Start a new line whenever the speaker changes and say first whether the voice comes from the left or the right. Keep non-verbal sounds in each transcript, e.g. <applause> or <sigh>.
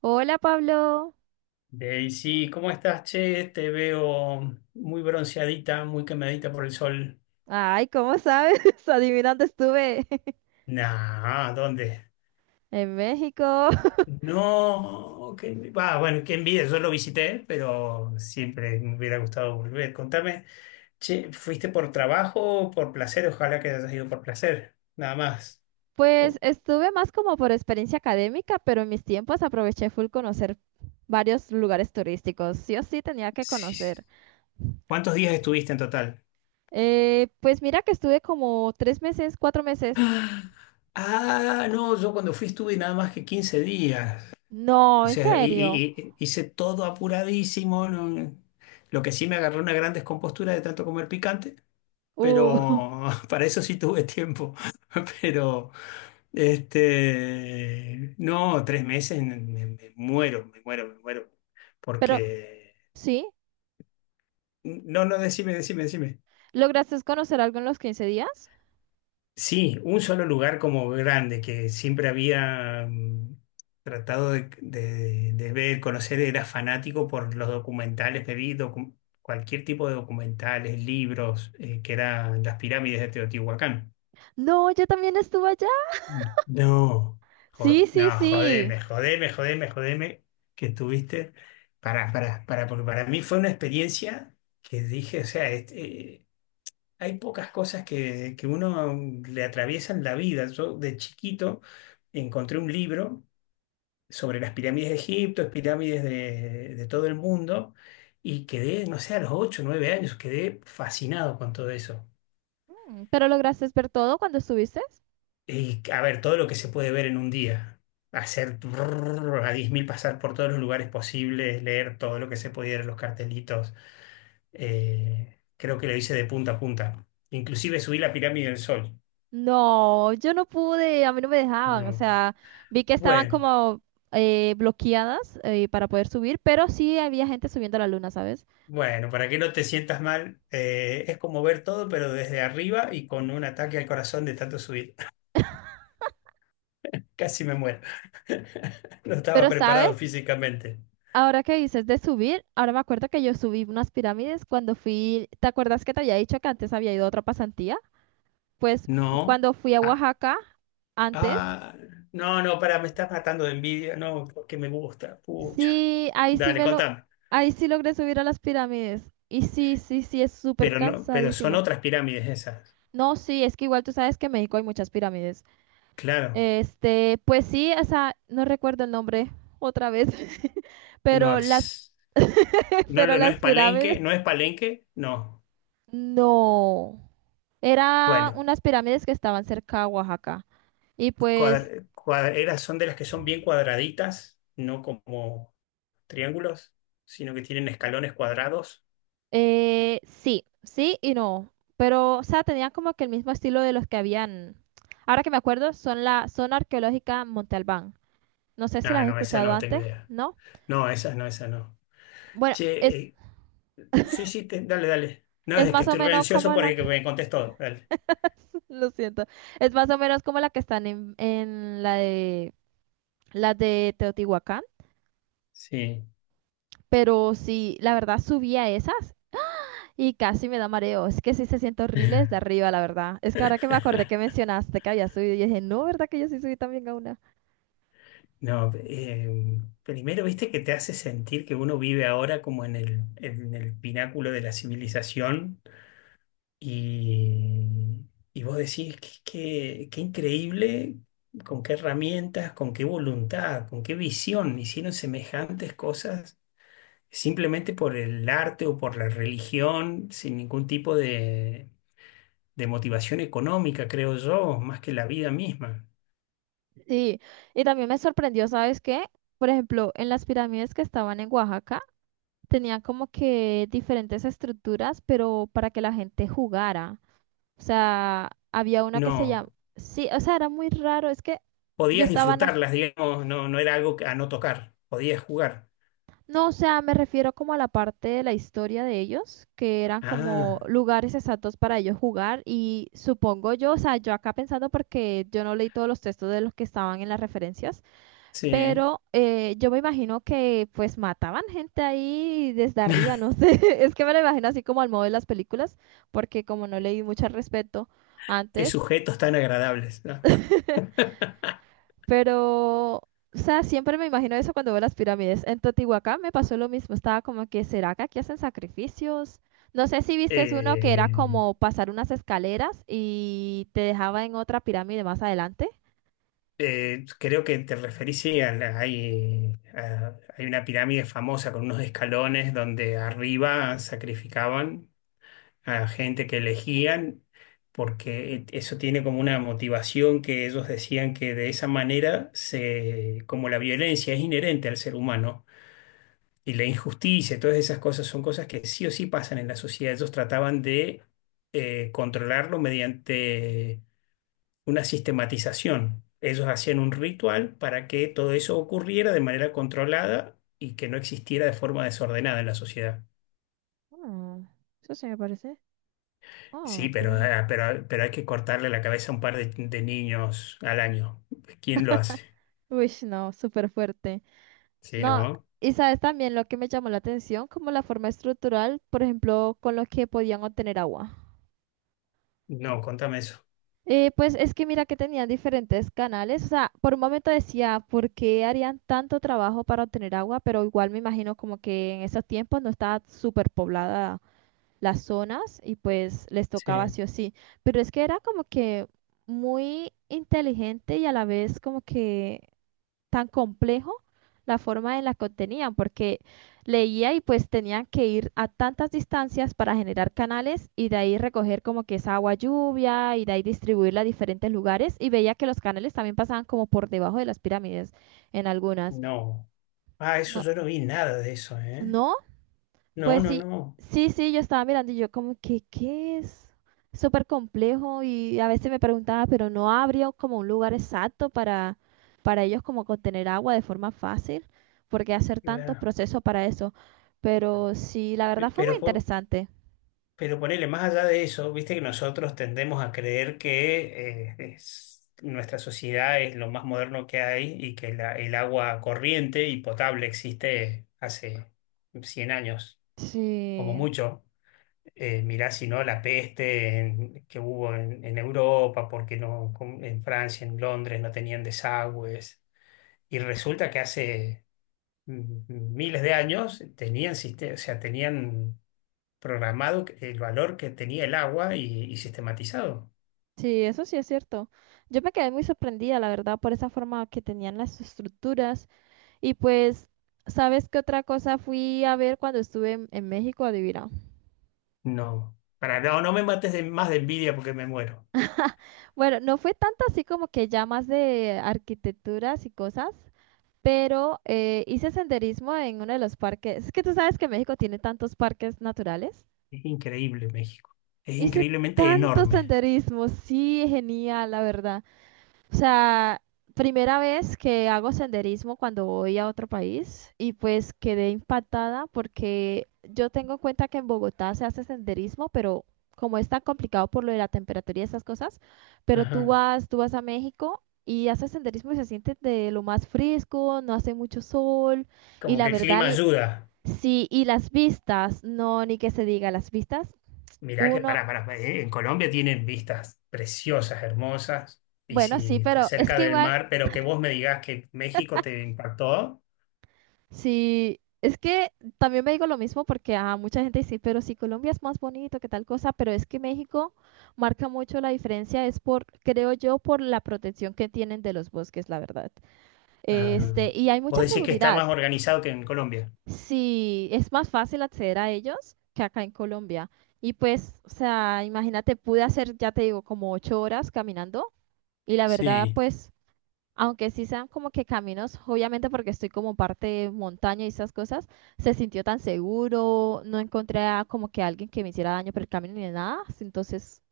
right: Hola Pablo.
left: Daisy, ¿cómo estás, che? Te veo muy bronceadita, muy quemadita por el sol.
right: Ay, ¿cómo sabes? <laughs> Adivina dónde estuve. <laughs>
left: Nah, ¿dónde?
right: En México. <laughs>
left: No, que va, bueno, qué envidia, yo lo visité, pero siempre me hubiera gustado volver. Contame, che, ¿fuiste por trabajo o por placer? Ojalá que hayas ido por placer, nada más.
right: Pues
left: O-
right: estuve más como por experiencia académica, pero en mis tiempos aproveché full conocer varios lugares turísticos. Sí o sí tenía que
left: sí.
right: conocer.
left: ¿Cuántos días estuviste en total?
right: Pues mira que estuve como 3 meses, 4 meses.
left: Ah, ah, no, yo cuando fui estuve nada más que 15 días. O
right: No, en
left: sea,
right: serio.
left: hice todo apuradísimo. Lo que sí me agarró una gran descompostura de tanto comer picante,
right: Uh, <laughs>
left: pero <laughs> para eso sí tuve tiempo. <laughs> Pero, no, 3 meses me muero, me muero, me muero.
right: pero
left: Porque,
right: sí,
left: no, no, decime, decime, decime.
right: ¿lograste conocer algo en los 15 días?
left: Sí, un solo lugar como grande que siempre había tratado de ver, conocer, era fanático por los documentales, me vi cualquier tipo de documentales, libros, que eran las pirámides de Teotihuacán.
right: No, yo también estuve allá.
left: No,
right: Sí, sí,
left: no,
right: sí.
left: jodeme, jodeme, jodeme, jodeme, que estuviste. Para, porque para mí fue una experiencia que dije, o sea, hay pocas cosas que uno le atraviesan la vida. Yo de chiquito encontré un libro sobre las pirámides de Egipto, las pirámides de todo el mundo, y quedé, no sé, a los 8, o 9 años, quedé fascinado con todo eso.
right: ¿Pero lograste ver todo cuando estuviste?
left: Y a ver, todo lo que se puede ver en un día, hacer brrr a 10.000, pasar por todos los lugares posibles, leer todo lo que se pudiera, los cartelitos, creo que lo hice de punta a punta. Inclusive subí la pirámide del Sol.
right: No, yo no pude, a mí no me dejaban, o
left: No.
right: sea, vi que estaban
left: Bueno.
right: como bloqueadas para poder subir, pero sí había gente subiendo a la luna, ¿sabes?
left: Bueno, para que no te sientas mal, es como ver todo, pero desde arriba y con un ataque al corazón de tanto subir. <laughs> Casi me muero. <laughs> No estaba
right: Pero,
left: preparado
right: ¿sabes?
left: físicamente.
right: Ahora que dices de subir, ahora me acuerdo que yo subí unas pirámides cuando fui, ¿te acuerdas que te había dicho que antes había ido a otra pasantía? Pues
left: No.
right: cuando fui a
left: Ah,
right: Oaxaca antes,
left: ah, no, no, para, me estás matando de envidia. No, porque me gusta. Pucha.
right: sí, ahí sí
left: Dale,
right: me lo,
left: contame.
right: ahí sí logré subir a las pirámides. Y sí, sí, sí, es súper
left: Pero no, pero son
right: cansadísimo.
left: otras pirámides esas.
right: No, sí, es que igual tú sabes que en México hay muchas pirámides.
left: Claro.
right: Este, pues sí, esa, no recuerdo el nombre otra vez, <laughs>
left: Y no,
right: pero las, <laughs>
left: no,
right: pero
left: no
right: las
left: es
right: pirámides,
left: Palenque, no es Palenque, no.
right: no, eran
left: Bueno.
right: unas pirámides que estaban cerca a Oaxaca. Y pues,
left: Cuadreras son de las que son bien cuadraditas, no como triángulos, sino que tienen escalones cuadrados.
right: sí, sí y no, pero, o sea, tenían como que el mismo estilo de los que habían, ahora que me acuerdo, son la zona arqueológica Monte Albán. No sé si las
left: Ah,
right: has
left: no, esa
right: escuchado
left: no tengo
right: antes,
left: idea.
right: ¿no?
left: No, esa no, esa no.
right: Bueno,
left: Che,
right: es,
left: eh, sí, sí, dale, dale. No,
right: es
left: es que
right: más o
left: estuve
right: menos
left: ansioso
right: como
left: por
right: la.
left: que me contestó. Dale.
right: Lo siento. Es más o menos como la que están en la de las de Teotihuacán.
left: Sí.
right: Pero sí, la verdad subí a esas y casi me da mareo. Es que sí se siente horrible desde
left: <laughs>
right: arriba, la verdad. Es que ahora que me acordé que mencionaste que había subido, yo dije, no, ¿verdad que yo sí subí también a una?
left: No, primero, viste que te hace sentir que uno vive ahora como en el pináculo de la civilización. Y, y vos decís qué increíble con qué herramientas, con qué voluntad, con qué visión hicieron semejantes cosas simplemente por el arte o por la religión, sin ningún tipo de motivación económica, creo yo, más que la vida misma.
right: Sí, y también me sorprendió, ¿sabes qué? Por ejemplo, en las pirámides que estaban en Oaxaca, tenían como que diferentes estructuras, pero para que la gente jugara. O sea, había una que se llama...
left: No,
right: Sí, o sea, era muy raro. Es que yo
left: podías
right: estaba.
left: disfrutarlas, digamos, no, no era algo a no tocar, podías jugar.
right: No, o sea, me refiero como a la parte de la historia de ellos, que eran como
left: Ah,
right: lugares exactos para ellos jugar y supongo yo, o sea, yo acá pensando porque yo no leí todos los textos de los que estaban en las referencias,
left: sí,
right: pero yo me imagino que pues mataban gente ahí desde arriba,
left: <laughs>
right: no sé, <laughs> es que me lo imagino así como al modo de las películas, porque como no leí mucho al respecto
left: qué
right: antes.
left: sujetos tan agradables, ¿no? <laughs>
right: Pero, o sea, siempre me imagino eso cuando veo las pirámides. En Teotihuacán me pasó lo mismo. Estaba como que, ¿será que aquí hacen sacrificios? No sé si viste uno que era
left: Eh,
right: como pasar unas escaleras y te dejaba en otra pirámide más adelante.
left: Creo que te referís, sí, a la- hay, a- hay una pirámide famosa con unos escalones donde arriba sacrificaban a gente que elegían, porque eso tiene como una motivación que ellos decían que de esa manera, como la violencia es inherente al ser humano y la injusticia, y todas esas cosas son cosas que sí o sí pasan en la sociedad, ellos trataban de controlarlo mediante una sistematización. Ellos hacían un ritual para que todo eso ocurriera de manera controlada y que no existiera de forma desordenada en la sociedad.
right: Ah, eso sí me parece.
left: Sí,
right: Oh,
left: pero,
right: tienes razón.
left: ah, pero hay que cortarle la cabeza a un par de niños al año. ¿Quién lo hace?
right: Uy, no, súper fuerte.
left: Sí,
right: No,
left: ¿no?
right: y sabes también lo que me llamó la atención, como la forma estructural, por ejemplo, con lo que podían obtener agua.
left: No, contame eso.
right: Pues es que mira que tenían diferentes canales, o sea, por un momento decía, ¿por qué harían tanto trabajo para obtener agua? Pero igual me imagino como que en esos tiempos no estaba súper poblada las zonas y pues les tocaba
left: Sí,
right: sí o sí. Pero es que era como que muy inteligente y a la vez como que tan complejo la forma en la que obtenían, porque leía y pues tenían que ir a tantas distancias para generar canales y de ahí recoger como que esa agua lluvia y de ahí distribuirla a diferentes lugares y veía que los canales también pasaban como por debajo de las pirámides en algunas.
left: no. Ah, eso
right: No,
left: yo no vi nada de eso, ¿eh?
right: no,
left: No,
right: pues
left: no,
right: sí,
left: no.
right: sí, sí, yo estaba mirando y yo como que, ¿qué es? Súper complejo y a veces me preguntaba, pero no habría como un lugar exacto para, ellos como contener agua de forma fácil, porque hacer tantos
left: La-
right: procesos para eso. Pero sí, la verdad fue muy
left: Pero,
right: interesante.
left: Pero ponele, más allá de eso, viste que nosotros tendemos a creer que nuestra sociedad es lo más moderno que hay y que el agua corriente y potable existe hace 100 años, como
right: Sí,
left: mucho. Mirá, si no, la peste que hubo en Europa, porque no, en Francia, en Londres no tenían desagües. Y resulta que hace miles de años tenían, o sea, tenían programado el valor que tenía el agua y sistematizado.
right: sí, eso sí es cierto. Yo me quedé muy sorprendida, la verdad, por esa forma que tenían las estructuras. Y pues, ¿sabes qué otra cosa fui a ver cuando estuve en México? Adivina.
left: No, para, no, no me mates más de envidia porque me muero.
right: Bueno, no fue tanto así como que ya más de arquitecturas y cosas, pero hice senderismo en uno de los parques. Es que tú sabes que México tiene tantos parques naturales.
left: Es increíble México. Es
right: Hice
left: increíblemente
right: tanto
left: enorme.
right: senderismo, sí, genial, la verdad. O sea, primera vez que hago senderismo cuando voy a otro país y pues quedé impactada porque yo tengo en cuenta que en Bogotá se hace senderismo, pero como es tan complicado por lo de la temperatura y esas cosas, pero tú
left: Ajá.
right: vas, tú vas a México y haces senderismo y se siente de lo más fresco, no hace mucho sol y
left: Como
right: la
left: que el
right: verdad,
left: clima ayuda.
right: sí, y las vistas, no, ni que se diga las vistas,
left: Mirá que
right: uno,
left: para en Colombia tienen vistas preciosas, hermosas. Y
right: bueno, sí,
left: si estás
right: pero es
left: cerca
right: que
left: del
right: igual.
left: mar, pero que vos me digas que México te impactó,
right: Sí, es que también me digo lo mismo porque a mucha gente dice, pero si Colombia es más bonito, que tal cosa, pero es que México marca mucho la diferencia, es por, creo yo, por la protección que tienen de los bosques, la verdad.
left: ah,
right: Este, y hay
left: vos
right: mucha
left: decís que está
right: seguridad.
left: más organizado que en Colombia.
right: Sí, es más fácil acceder a ellos que acá en Colombia. Y pues, o sea, imagínate, pude hacer, ya te digo, como 8 horas caminando y la verdad,
left: Sí.
right: pues aunque sí sean como que caminos, obviamente porque estoy como parte de montaña y esas cosas, se sintió tan seguro, no encontré a como que alguien que me hiciera daño por el camino ni nada, entonces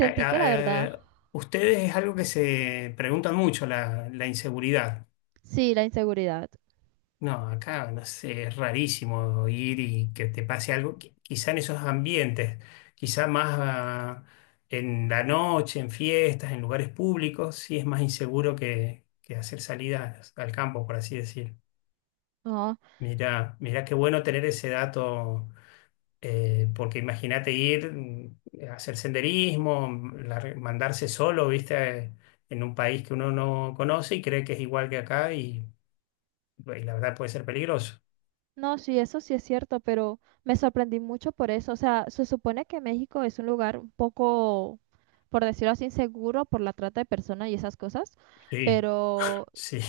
left: Eh,
right: que la verdad,
left: eh, ustedes es algo que se preguntan mucho, la inseguridad.
right: sí, la inseguridad.
left: No, acá no sé, es rarísimo ir y que te pase algo, quizá en esos ambientes, quizá más en la noche, en fiestas, en lugares públicos, sí es más inseguro que hacer salidas al campo, por así decir.
right: No,
left: Mirá, mirá qué bueno tener ese dato. Porque imagínate ir a hacer senderismo, mandarse solo, viste, en un país que uno no conoce y cree que es igual que acá y la verdad puede ser peligroso.
right: no, sí, eso sí es cierto, pero me sorprendí mucho por eso. O sea, se supone que México es un lugar un poco, por decirlo así, inseguro por la trata de personas y esas cosas,
left: Sí,
right: pero,
left: sí.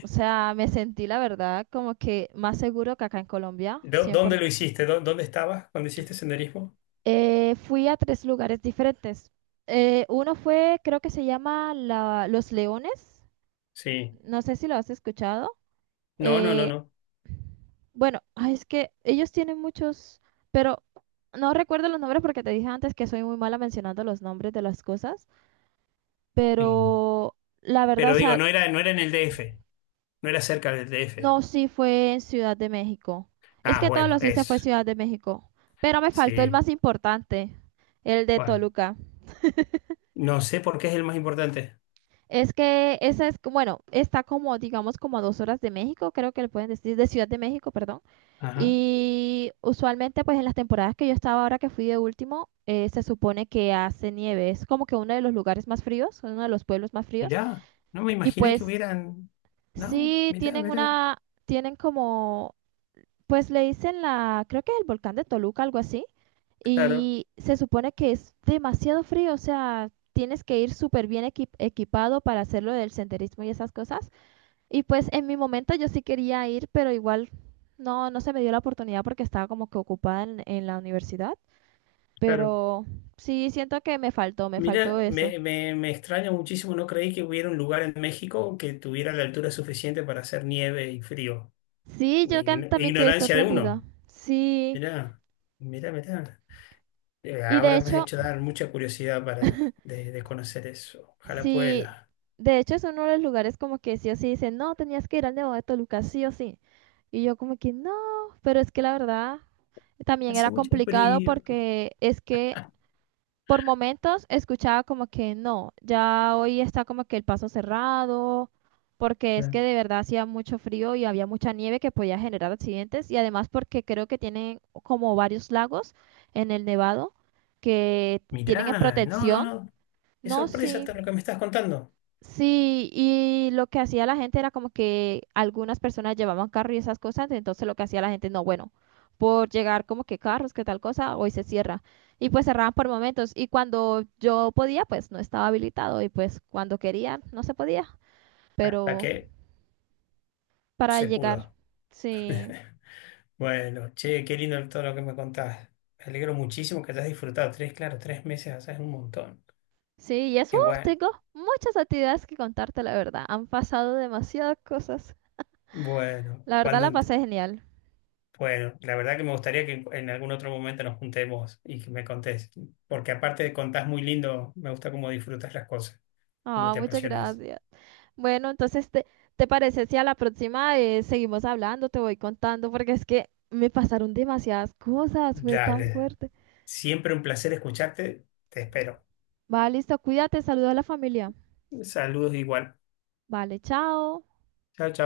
right: o sea, me sentí la verdad como que más seguro que acá en Colombia,
left: <laughs> ¿Dónde lo
right: 100%.
left: hiciste? ¿Dónde estabas cuando hiciste senderismo?
right: Fui a tres lugares diferentes. Uno fue, creo que se llama Los Leones.
left: Sí.
right: No sé si lo has escuchado.
left: No, no, no,
right: Eh,
left: no.
right: bueno, ay, es que ellos tienen muchos, pero no recuerdo los nombres porque te dije antes que soy muy mala mencionando los nombres de las cosas.
left: Sí.
right: Pero la verdad, o
left: Pero digo,
right: sea,
left: no era en el DF, no era cerca del D
right: no,
left: F
right: sí fue en Ciudad de México. Es
left: Ah,
right: que todos
left: bueno,
right: los hice fue
left: eso.
right: Ciudad de México. Pero me faltó el
left: Sí.
right: más importante, el de
left: ¿Cuál?
right: Toluca.
left: No sé por qué es el más importante.
right: Es que esa es, bueno, está como, digamos, como a 2 horas de México, creo que le pueden decir, de Ciudad de México, perdón.
left: Ajá.
right: Y usualmente, pues en las temporadas que yo estaba ahora que fui de último, se supone que hace nieve. Es como que uno de los lugares más fríos, uno de los pueblos más fríos.
left: Mirá, no me
right: Y
left: imaginé que
right: pues
left: hubieran. No,
right: sí
left: mirá,
right: tienen
left: mirá.
right: una, tienen como, pues le dicen la, creo que es el volcán de Toluca, algo así.
left: Claro,
right: Y se supone que es demasiado frío, o sea, tienes que ir súper bien equipado para hacerlo del senderismo y esas cosas. Y pues en mi momento yo sí quería ir, pero igual no, no se me dio la oportunidad porque estaba como que ocupada en, la universidad.
left: claro.
right: Pero sí siento que me faltó
left: Mira,
right: eso.
left: me extraña muchísimo, no creí que hubiera un lugar en México que tuviera la altura suficiente para hacer nieve y frío.
right: Sí, yo
left: Ign-
right: también quedé
left: Ignorancia de
right: sorprendida.
left: uno.
right: Sí,
left: Mirá, mirá, mirá.
right: y de
left: Ahora me has
right: hecho,
left: hecho dar mucha curiosidad para de conocer eso. Ojalá
right: sí,
left: pueda.
right: de hecho es uno de los lugares como que sí o sí dicen, no, tenías que ir al Nevado de Toluca, sí o sí. Y yo como que no, pero es que la verdad también era
left: Hace mucho
right: complicado
left: frío.
right: porque es que por momentos escuchaba como que no, ya hoy está como que el paso cerrado, porque es que
left: Claro.
right: de verdad hacía mucho frío y había mucha nieve que podía generar accidentes y además porque creo que tienen como varios lagos en el Nevado que tienen en
left: Mirá, no, no,
right: protección.
left: no. Qué
right: No,
left: sorpresa
right: sí.
left: todo lo que me estás contando.
right: Sí, y lo que hacía la gente era como que algunas personas llevaban carro y esas cosas, entonces lo que hacía la gente, no, bueno, por llegar como que carros, que tal cosa, hoy se cierra. Y pues cerraban por momentos. Y cuando yo podía, pues no estaba habilitado. Y pues cuando quería, no se podía.
left: Hasta
right: Pero
left: que
right: para
left: se
right: llegar,
left: pudo.
right: sí.
left: Bueno, che, qué lindo todo lo que me contás. Me alegro muchísimo que hayas disfrutado. Tres, claro, 3 meses allá es un montón.
right: Sí, y eso
left: Qué
right: uf,
left: bueno.
right: tengo muchas actividades que contarte, la verdad. Han pasado demasiadas cosas.
left: Bueno,
right: La verdad
left: cuando,
right: la pasé genial.
left: bueno, la verdad que me gustaría que en algún otro momento nos juntemos y que me contés. Porque aparte de contás muy lindo, me gusta cómo disfrutas las cosas, cómo
right: Ah,
left: te
right: muchas
left: apasionas.
right: gracias. Bueno, entonces, ¿te parece si a la próxima seguimos hablando? Te voy contando porque es que me pasaron demasiadas cosas, fue tan
left: Dale.
right: fuerte.
left: Siempre un placer escucharte. Te espero.
right: Vale, listo, cuídate, saludo a la familia.
left: Saludos igual.
right: Vale, chao.
left: Chao, chao.